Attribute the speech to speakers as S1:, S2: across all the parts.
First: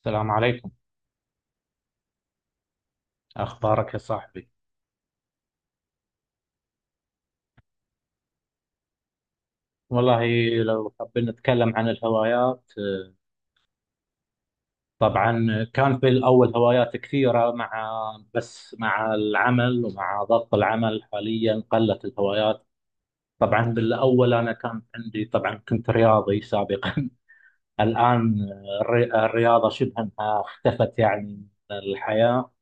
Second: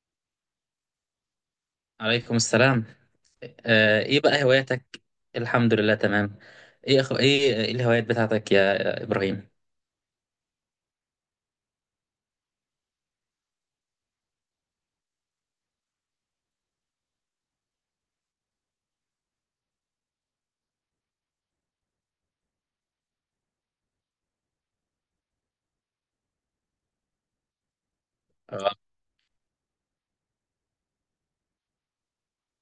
S1: السلام عليكم.
S2: عليكم السلام.
S1: أخبارك يا
S2: ايه بقى
S1: صاحبي؟
S2: هواياتك؟ الحمد لله تمام. ايه أخو... ايه إيه الهوايات بتاعتك يا ابراهيم؟
S1: والله، لو حابين نتكلم عن الهوايات، طبعا. كان في الأول هوايات كثيرة مع، بس مع العمل ومع ضغط العمل حاليا قلت الهوايات. طبعا بالأول أنا كان عندي، طبعا كنت رياضي سابقا. الآن
S2: اه،
S1: الرياضة شبه أنها اختفت يعني من الحياة،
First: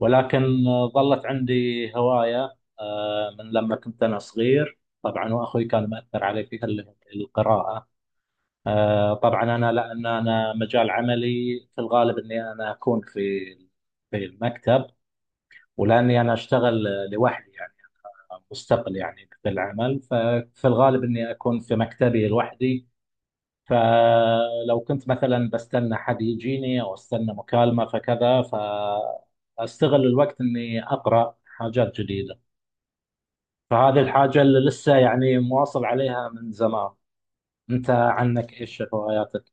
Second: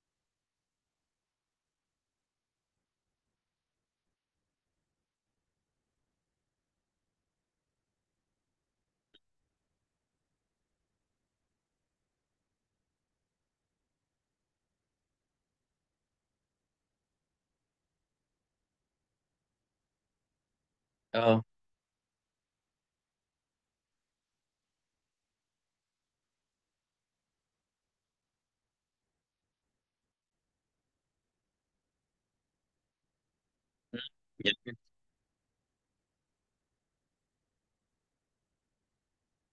S1: ولكن ظلت عندي هواية من لما كنت أنا صغير طبعا، وأخوي كان مأثر علي فيها اللي هي القراءة. طبعا أنا، لأن أنا مجال عملي في الغالب أني أنا أكون في المكتب، ولأني أنا أشتغل لوحدي يعني، مستقل يعني في العمل، ففي الغالب أني
S2: اه،
S1: أكون في مكتبي لوحدي. فلو كنت مثلا بستنى حد يجيني او استنى مكالمه فكذا، فاستغل الوقت اني اقرا حاجات جديده. فهذه الحاجه اللي
S2: يعني
S1: لسه يعني مواصل عليها من زمان. انت عنك ايش هواياتك؟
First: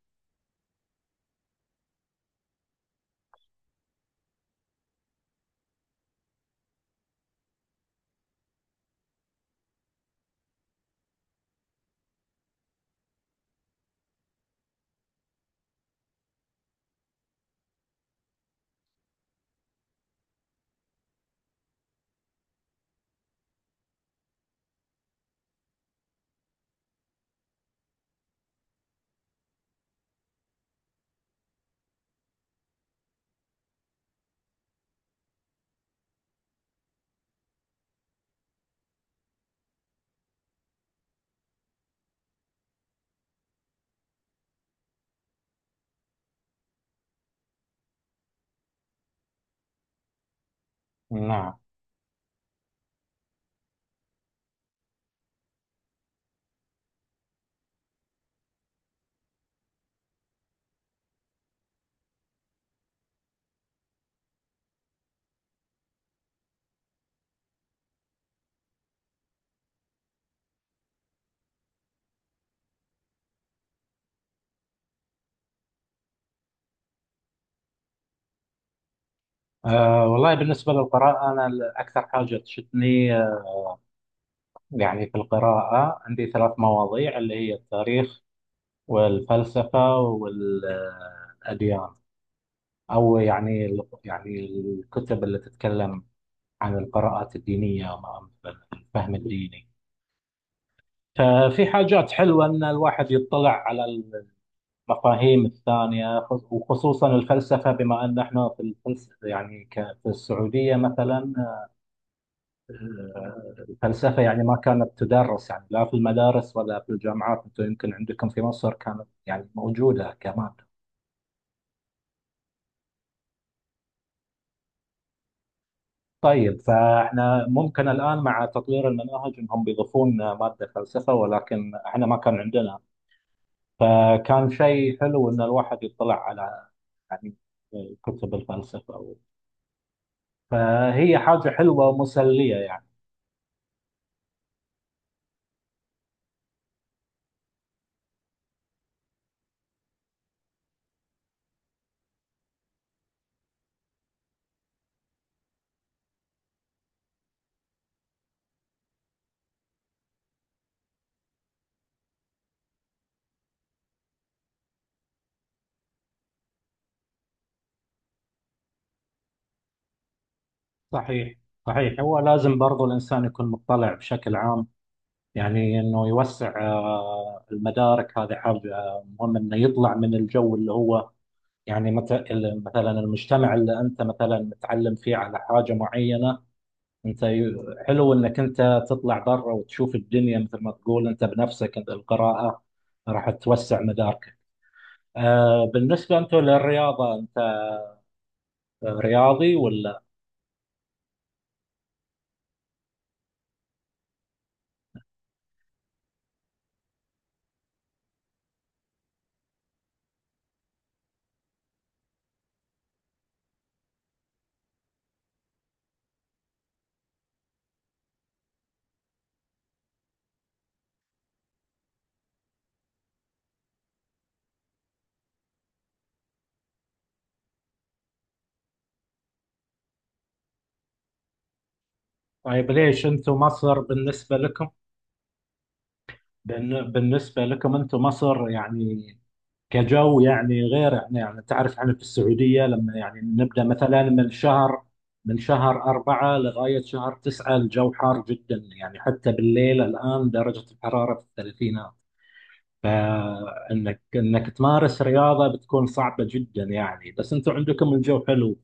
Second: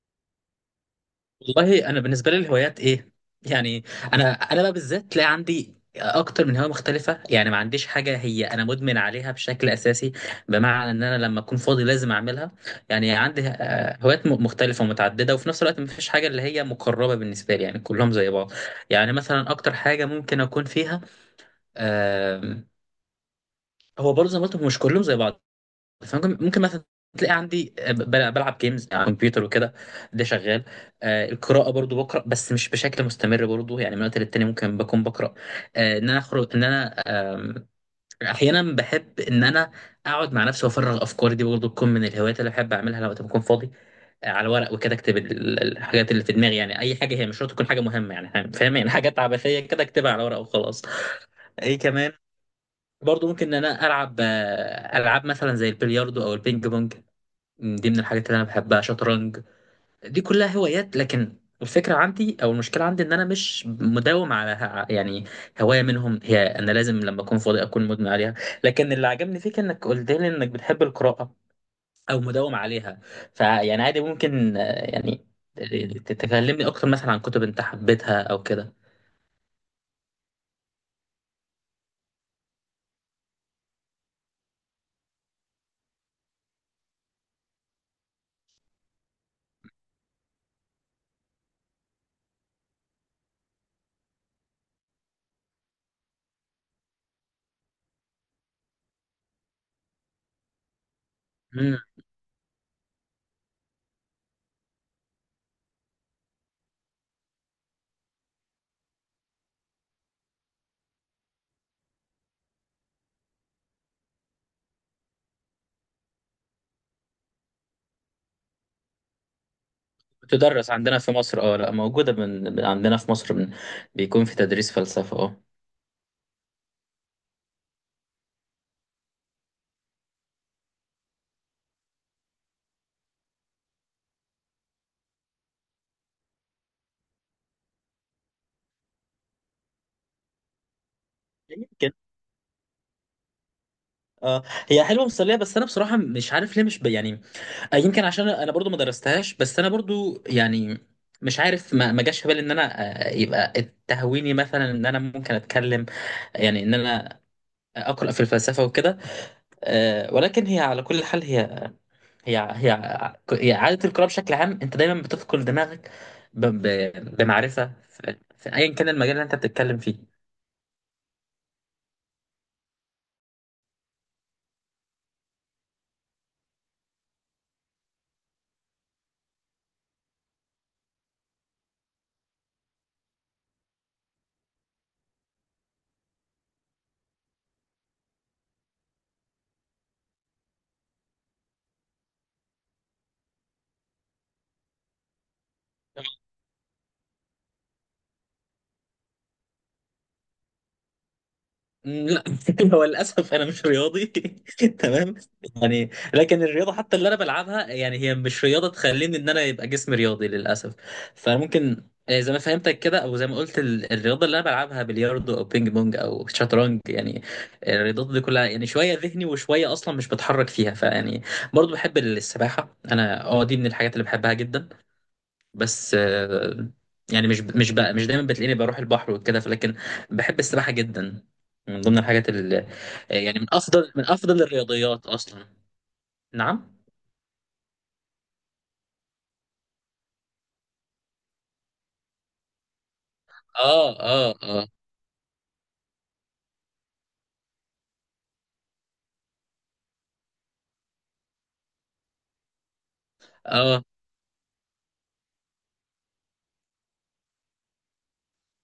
S2: والله انا بالنسبه لي الهوايات ايه. يعني انا بقى بالذات تلاقي عندي اكتر من هوايه مختلفه، يعني ما عنديش حاجه هي انا مدمن عليها بشكل اساسي. بمعنى ان انا لما اكون فاضي لازم اعملها. يعني عندي هوايات مختلفه ومتعدده، وفي نفس الوقت ما فيش حاجه اللي هي مقربه بالنسبه لي، يعني كلهم زي بعض. يعني مثلا اكتر حاجه ممكن اكون فيها، آم، هو برضه زي ما قلت، هو مش كلهم زي بعض. فممكن مثلا تلاقي عندي، بلعب جيمز على الكمبيوتر وكده. ده شغال. القراءة برضو بقرأ، بس مش بشكل مستمر برضو. يعني من وقت للتاني ممكن بكون بقرأ. ان انا اخرج ان انا آم، احيانا بحب ان انا اقعد مع نفسي وافرغ افكاري، دي برضو تكون من الهوايات اللي بحب اعملها لو وقت بكون فاضي. على ورق وكده اكتب الحاجات اللي في دماغي، يعني اي حاجة، هي مش شرط تكون حاجة مهمة، يعني فاهم، يعني حاجات عبثية كده اكتبها على ورق وخلاص.
S1: نعم.
S2: ايه كمان، برضه ممكن ان انا العب العاب مثلا زي البلياردو او البينج بونج. دي من الحاجات اللي انا بحبها، شطرنج. دي كلها هوايات، لكن الفكره عندي او المشكله عندي ان انا مش مداوم على يعني هوايه منهم، هي انا لازم لما اكون فاضي اكون مدمن عليها. لكن اللي عجبني فيك انك قلت لي انك بتحب القراءه او مداوم عليها. فيعني عادي، ممكن يعني تكلمني اكتر مثلا عن كتب انت حبيتها او كده.
S1: أه والله، بالنسبه للقراءه انا اكثر حاجه تشدني، يعني في القراءه عندي ثلاث مواضيع اللي هي التاريخ والفلسفه والاديان. او يعني الكتب اللي تتكلم عن القراءات الدينية وعن الفهم الديني. ففي حاجات حلوة أن الواحد يطلع على المفاهيم الثانية. وخصوصا الفلسفة، بما أن احنا في الفلسفة يعني، في السعودية مثلا الفلسفة يعني ما كانت تدرس، يعني لا في المدارس ولا في الجامعات. أنتم يمكن عندكم في مصر كانت يعني موجودة كمان.
S2: بتدرس عندنا في مصر، اه، لا موجودة، من عندنا في مصر، من بيكون في تدريس فلسفة، اه.
S1: طيب، فاحنا ممكن الآن مع تطوير المناهج أنهم بيضيفون مادة فلسفة، ولكن احنا ما كان عندنا. فكان شيء حلو ان الواحد يطلع على، يعني، كتب الفلسفه أو، فهي حاجه حلوه
S2: يمكن،
S1: ومسليه يعني.
S2: اه، هي حلوة مسلية، بس انا بصراحة مش عارف ليه، مش ب... يعني يمكن عشان انا برضو ما درستهاش. بس انا برضو يعني مش عارف، ما جاش في بالي ان انا يبقى تهويني مثلا ان انا ممكن اتكلم، يعني ان انا اقرا في الفلسفه وكده. ولكن هي، على كل حال، هي هي هي عادة القراءة بشكل عام، انت دايما بتثقل دماغك بمعرفة في ايا كان المجال اللي انت بتتكلم فيه.
S1: صحيح. صحيح، هو لازم برضو الانسان يكون مطلع بشكل عام، يعني انه يوسع المدارك، هذه حاجه مهمه انه يطلع من الجو اللي هو يعني مثلا المجتمع اللي انت مثلا متعلم فيه على حاجه معينه. انت حلو انك انت تطلع برا وتشوف الدنيا، مثل ما تقول انت بنفسك انت القراءة راح توسع مداركك. بالنسبة انتم للرياضة، انت رياضي ولا؟
S2: لا. هو للاسف انا مش رياضي. تمام. يعني لكن الرياضه حتى اللي انا بلعبها، يعني هي مش رياضه تخليني ان انا يبقى جسمي رياضي للاسف. فممكن زي ما فهمتك كده، او زي ما قلت، الرياضه اللي انا بلعبها بلياردو او بينج بونج او شطرنج، يعني الرياضات دي كلها يعني شويه ذهني وشويه اصلا مش بتحرك فيها. فيعني برضو بحب السباحه انا، اه، دي من الحاجات اللي بحبها جدا. بس يعني مش بقى مش دايما بتلاقيني بروح البحر وكده، لكن بحب السباحة جدا. من ضمن الحاجات اللي،
S1: طيب، ليش انتم
S2: يعني، من
S1: مصر
S2: افضل من
S1: بالنسبة
S2: افضل
S1: لكم،
S2: الرياضيات اصلا. نعم.
S1: بالنسبة لكم انتم مصر، يعني كجو يعني، غير احنا يعني. تعرف احنا في السعودية لما يعني نبدأ
S2: اه،
S1: مثلا من
S2: اه، اه،
S1: شهر من شهر 4 لغاية شهر 9 الجو حار جدا يعني، حتى بالليل الآن درجة الحرارة في الثلاثينات.
S2: اه.
S1: فانك تمارس رياضه بتكون صعبه جدا يعني، بس انتم عندكم الجو حلو.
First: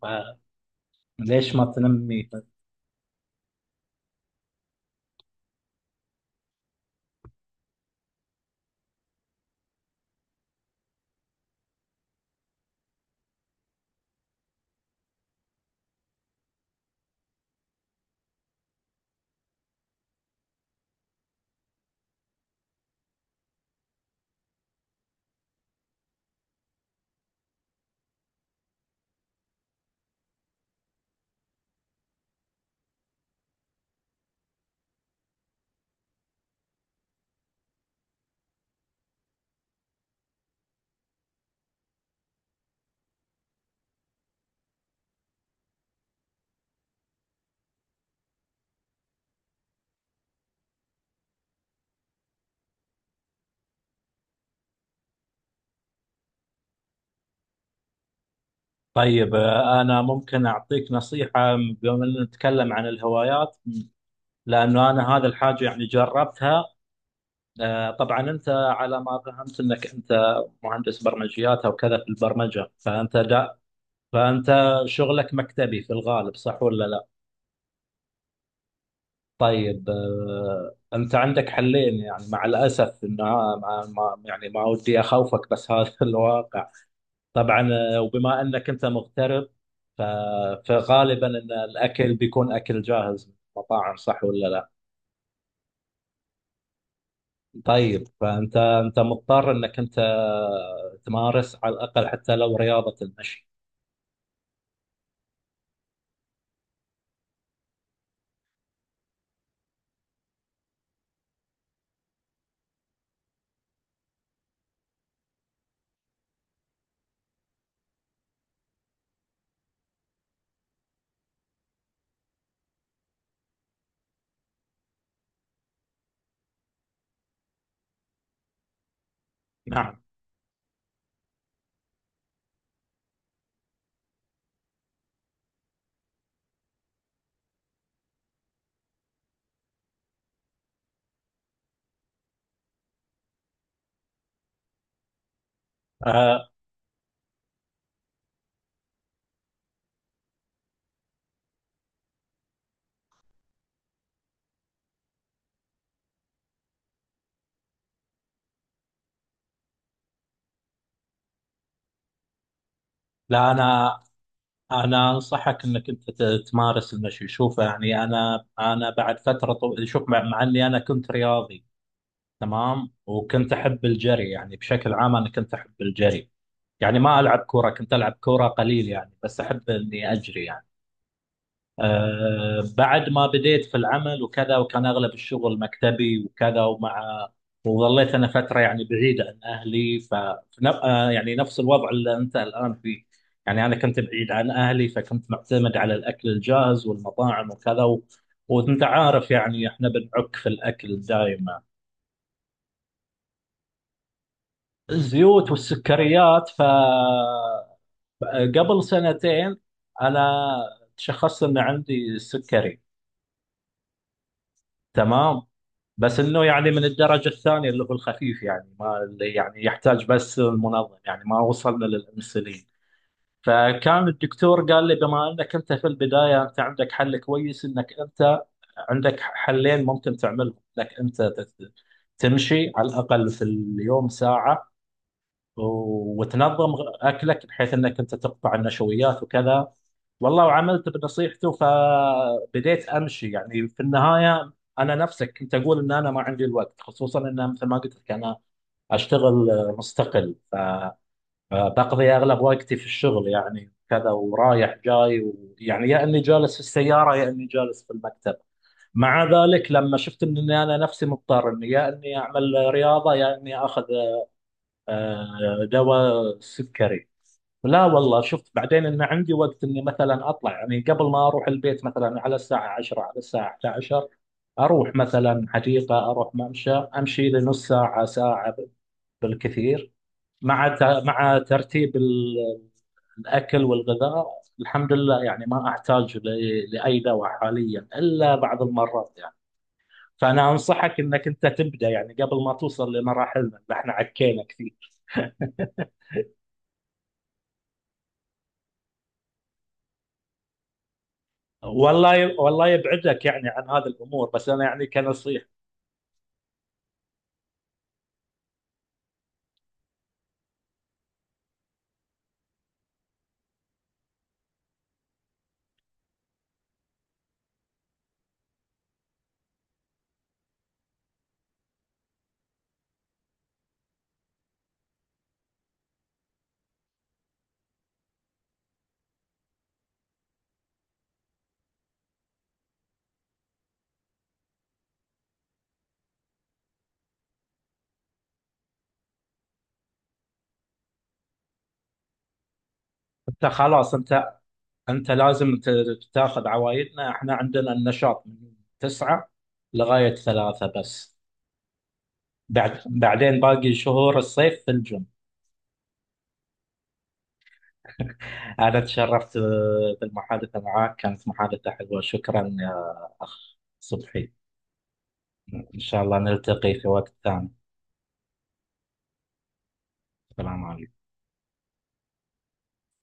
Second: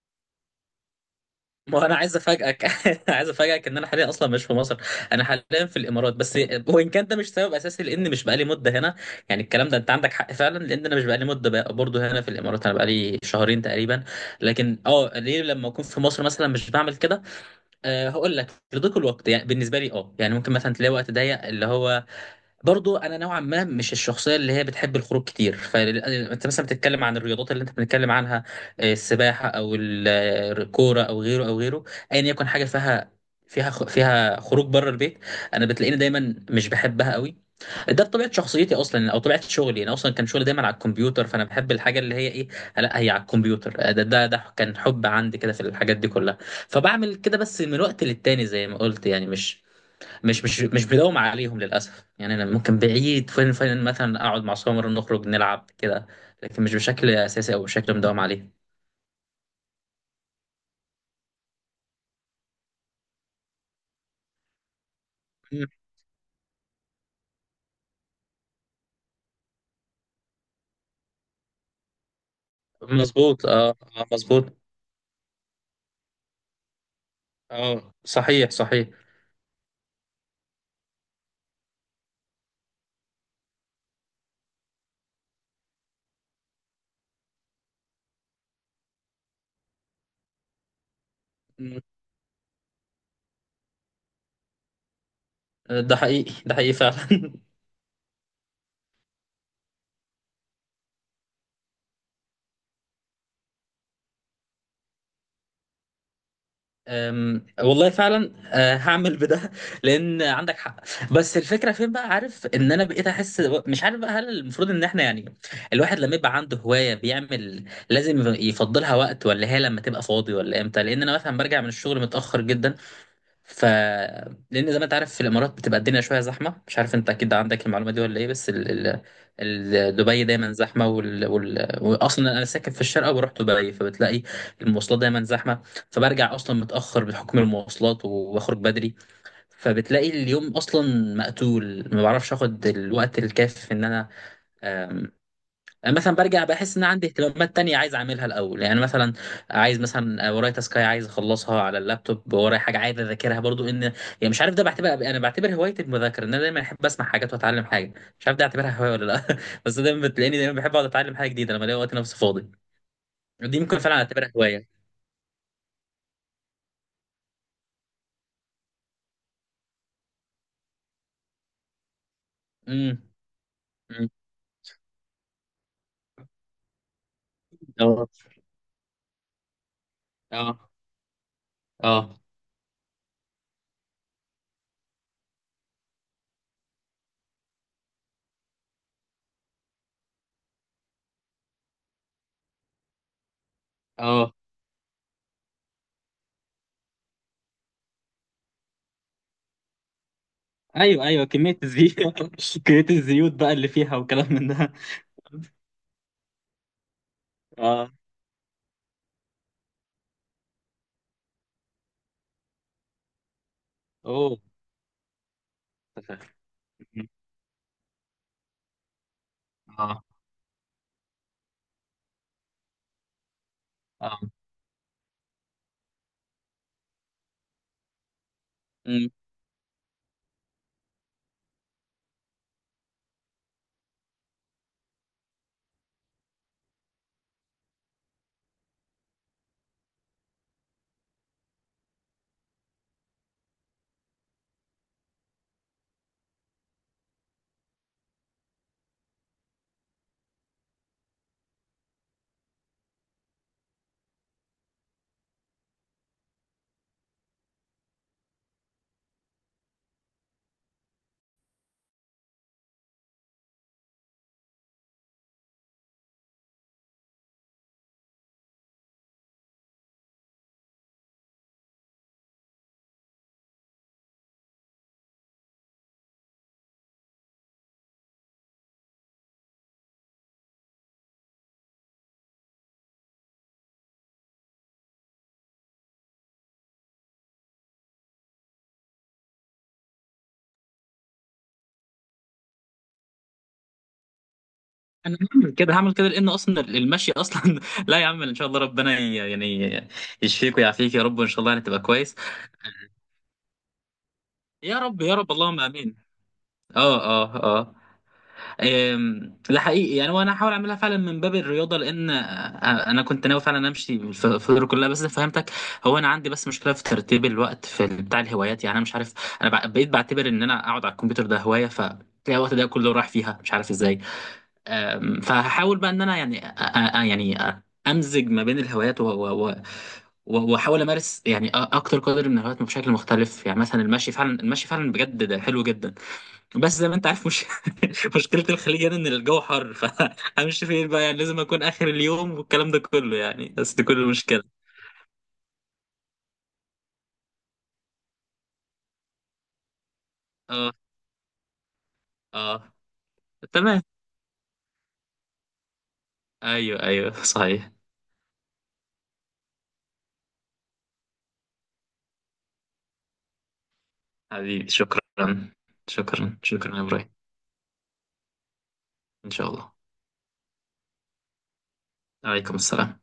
S1: فليش ما
S2: ما انا عايز
S1: تنمي؟
S2: افاجئك، عايز افاجئك ان انا حاليا اصلا مش في مصر. انا حاليا في الامارات. بس وان كان ده مش سبب اساسي لان مش بقالي مده هنا. يعني الكلام ده انت عندك حق فعلا، لان انا مش بقالي مده بقى برضه هنا في الامارات، انا بقالي شهرين تقريبا. لكن اه، ليه لما اكون في مصر مثلا مش بعمل كده؟ أه، هقول لك، لضيق الوقت يعني بالنسبه لي. اه، يعني ممكن مثلا تلاقي وقت ضيق اللي هو، برضو انا نوعا ما مش الشخصيه اللي هي بتحب الخروج كتير. فانت مثلا بتتكلم عن الرياضات اللي انت بنتكلم عنها، السباحه او الكوره او غيره او غيره، ايا يكن حاجه فيها، فيها خروج بره البيت. انا بتلاقيني دايما مش بحبها قوي. ده بطبيعه شخصيتي اصلا، او طبيعه شغلي. انا اصلا كان شغلي دايما على الكمبيوتر، فانا بحب الحاجه اللي هي ايه، لا هي على الكمبيوتر. ده كان حب عندي كده في الحاجات دي كلها. فبعمل كده بس من وقت للتاني، زي ما قلت، يعني مش بداوم عليهم للاسف. يعني انا ممكن بعيد فين مثلا اقعد مع سمر نخرج نلعب كده، لكن مش بشكل اساسي او بشكل مداوم عليه.
S1: طيب انا ممكن اعطيك نصيحه، بما ان نتكلم عن الهوايات، لانه انا هذا الحاجه
S2: مم.
S1: يعني جربتها. طبعا انت على ما فهمت انك انت مهندس برمجيات او كذا في البرمجه، فانت
S2: مظبوط،
S1: دا،
S2: اه. مظبوط.
S1: فانت شغلك مكتبي في الغالب، صح ولا لا؟
S2: اه، صحيح صحيح.
S1: طيب انت عندك حلين. يعني مع الاسف انه يعني ما ودي اخوفك، بس هذا الواقع. طبعا وبما انك انت مغترب، ف- فغالبا ان
S2: مم.
S1: الاكل بيكون اكل جاهز من المطاعم، صح ولا لا؟
S2: ده حقيقي ده حقيقي فعلا.
S1: طيب فانت انت مضطر انك انت تمارس على الاقل حتى لو رياضه المشي.
S2: والله فعلا. هعمل بده، لان عندك حق. بس الفكره فين بقى، عارف ان انا بقيت احس، مش عارف بقى هل المفروض ان احنا، يعني الواحد لما يبقى عنده هوايه بيعمل لازم يفضلها وقت، ولا هي لما تبقى فاضي، ولا امتى؟ لان انا مثلا برجع من الشغل متاخر جدا. ف لان زي ما انت عارف في الامارات بتبقى الدنيا شويه زحمه، مش عارف انت اكيد عندك المعلومه دي ولا ايه، بس
S1: نعم.
S2: دبي دايما زحمه، واصلا انا ساكن في الشارقه وبروح دبي، فبتلاقي المواصلات دايما زحمه. فبرجع اصلا متاخر بحكم المواصلات وبخرج بدري، فبتلاقي اليوم اصلا مقتول، ما بعرفش اخد الوقت الكافي ان انا يعني. مثلا برجع
S1: آه،
S2: بحس ان عندي اهتمامات تانية عايز اعملها الاول، يعني مثلا عايز مثلا ورايا تاسكاي عايز اخلصها على اللابتوب، ورايا حاجه عايز اذاكرها برضو. ان يعني مش عارف، ده بعتبر انا بعتبر هوايه المذاكره، ان انا دايما احب اسمع حاجات واتعلم حاجه، مش عارف ده اعتبرها هوايه ولا لا. بس دايما بتلاقيني بحب اقعد اتعلم حاجه جديده لما الاقي وقت نفسي فاضي.
S1: لا،
S2: دي ممكن فعلا
S1: انا
S2: اعتبرها هوايه.
S1: انا انصحك انك انت تمارس المشي. شوف، يعني انا بعد فتره شوف، مع اني انا كنت رياضي تمام
S2: امم
S1: وكنت احب
S2: أمم.
S1: الجري، يعني بشكل عام انا كنت احب الجري. يعني ما العب كوره، كنت
S2: اه،
S1: العب كوره قليل يعني، بس احب اني اجري يعني.
S2: اه، اه،
S1: بعد ما بديت في العمل وكذا، وكان اغلب الشغل مكتبي وكذا، ومع وظليت انا فتره يعني بعيده عن اهلي في يعني نفس الوضع اللي انت الان فيه. يعني انا كنت بعيد
S2: اه.
S1: عن اهلي، فكنت معتمد على الاكل الجاهز والمطاعم وكذا وانت عارف يعني احنا بنعك في الاكل
S2: ايوه ايوه، كميه
S1: دائما،
S2: الزيوت، كميه الزيوت بقى اللي فيها وكلام من ده.
S1: الزيوت والسكريات.
S2: اه.
S1: قبل سنتين انا تشخصت ان عندي سكري.
S2: اوه.
S1: تمام، بس انه يعني من الدرجه الثانيه اللي هو الخفيف، يعني ما اللي يعني
S2: اه،
S1: يحتاج بس المنظم، يعني ما وصلنا للانسولين. فكان
S2: اه،
S1: الدكتور قال لي بما انك انت في البدايه انت عندك حل كويس، انك انت عندك حلين ممكن تعملهم، انك انت تمشي على الاقل في اليوم ساعه، وتنظم اكلك بحيث انك انت تقطع النشويات وكذا. والله، وعملت بنصيحته، فبديت امشي. يعني في النهايه انا نفسك كنت اقول ان انا ما عندي الوقت، خصوصا ان مثل ما قلت لك انا اشتغل مستقل، فبقضي اغلب وقتي في الشغل، يعني كذا ورايح جاي يعني يا اني جالس في السياره يا اني جالس في المكتب. مع ذلك لما شفت اني انا نفسي مضطر اني يا اني اعمل رياضه يا اني اخذ دواء سكري، لا والله شفت بعدين ان عندي وقت اني مثلا اطلع، يعني قبل ما اروح البيت مثلا على الساعه 10، على الساعه 11، اروح مثلا حديقه، اروح ممشى امشي لي نص ساعه، ساعه بالكثير، مع مع ترتيب الاكل والغذاء. الحمد لله، يعني ما احتاج لاي دواء حاليا الا بعض المرات يعني. فانا انصحك انك انت تبدا يعني قبل ما توصل لمراحلنا اللي احنا عكينا كثير.
S2: انا هعمل كده هعمل كده، لان اصلا المشي اصلا، لا يا عم، ان شاء الله ربنا يعني يشفيك ويعافيك يا رب، وان شاء الله يعني تبقى كويس.
S1: والله، والله يبعدك يعني عن هذه الامور، بس انا
S2: يا
S1: يعني
S2: رب، يا رب،
S1: كنصيحه.
S2: اللهم امين. اه، اه، اه. ده حقيقي يعني، وانا هحاول اعملها فعلا من باب الرياضه، لان انا كنت ناوي فعلا امشي في الدور كلها، بس فهمتك. هو انا عندي بس مشكله في ترتيب الوقت في بتاع الهوايات، يعني انا مش عارف، انا بقيت بعتبر ان انا اقعد على الكمبيوتر ده هوايه. تلاقي الوقت ده كله راح فيها، مش عارف ازاي. فهحاول بقى ان انا، يعني يعني امزج ما بين الهوايات واحاول امارس، يعني اكتر قدر من الهوايات بشكل مختلف. يعني مثلا المشي فعلا، المشي فعلا بجد، ده حلو جدا، بس زي ما انت عارف مش مشكله الخليج يعني ان الجو حر. فهمشي فين بقى؟ يعني لازم اكون اخر اليوم والكلام ده كله،
S1: انت
S2: يعني بس دي
S1: خلاص،
S2: كل
S1: انت
S2: المشكله.
S1: انت لازم تاخذ عوايدنا، احنا عندنا النشاط من 9 لغاية 3
S2: اه،
S1: بس،
S2: اه،
S1: بعد بعدين باقي
S2: تمام.
S1: شهور الصيف في الجيم.
S2: ايوه، ايوه، صحيح.
S1: انا تشرفت بالمحادثة معك، كانت محادثة حلوة. شكرا يا اخ صبحي،
S2: حبيبي شكرا.
S1: ان شاء الله
S2: شكرا،
S1: نلتقي
S2: شكرا يا
S1: في
S2: ابراهيم.
S1: وقت ثاني.
S2: ان شاء الله.
S1: السلام عليكم.
S2: عليكم السلام.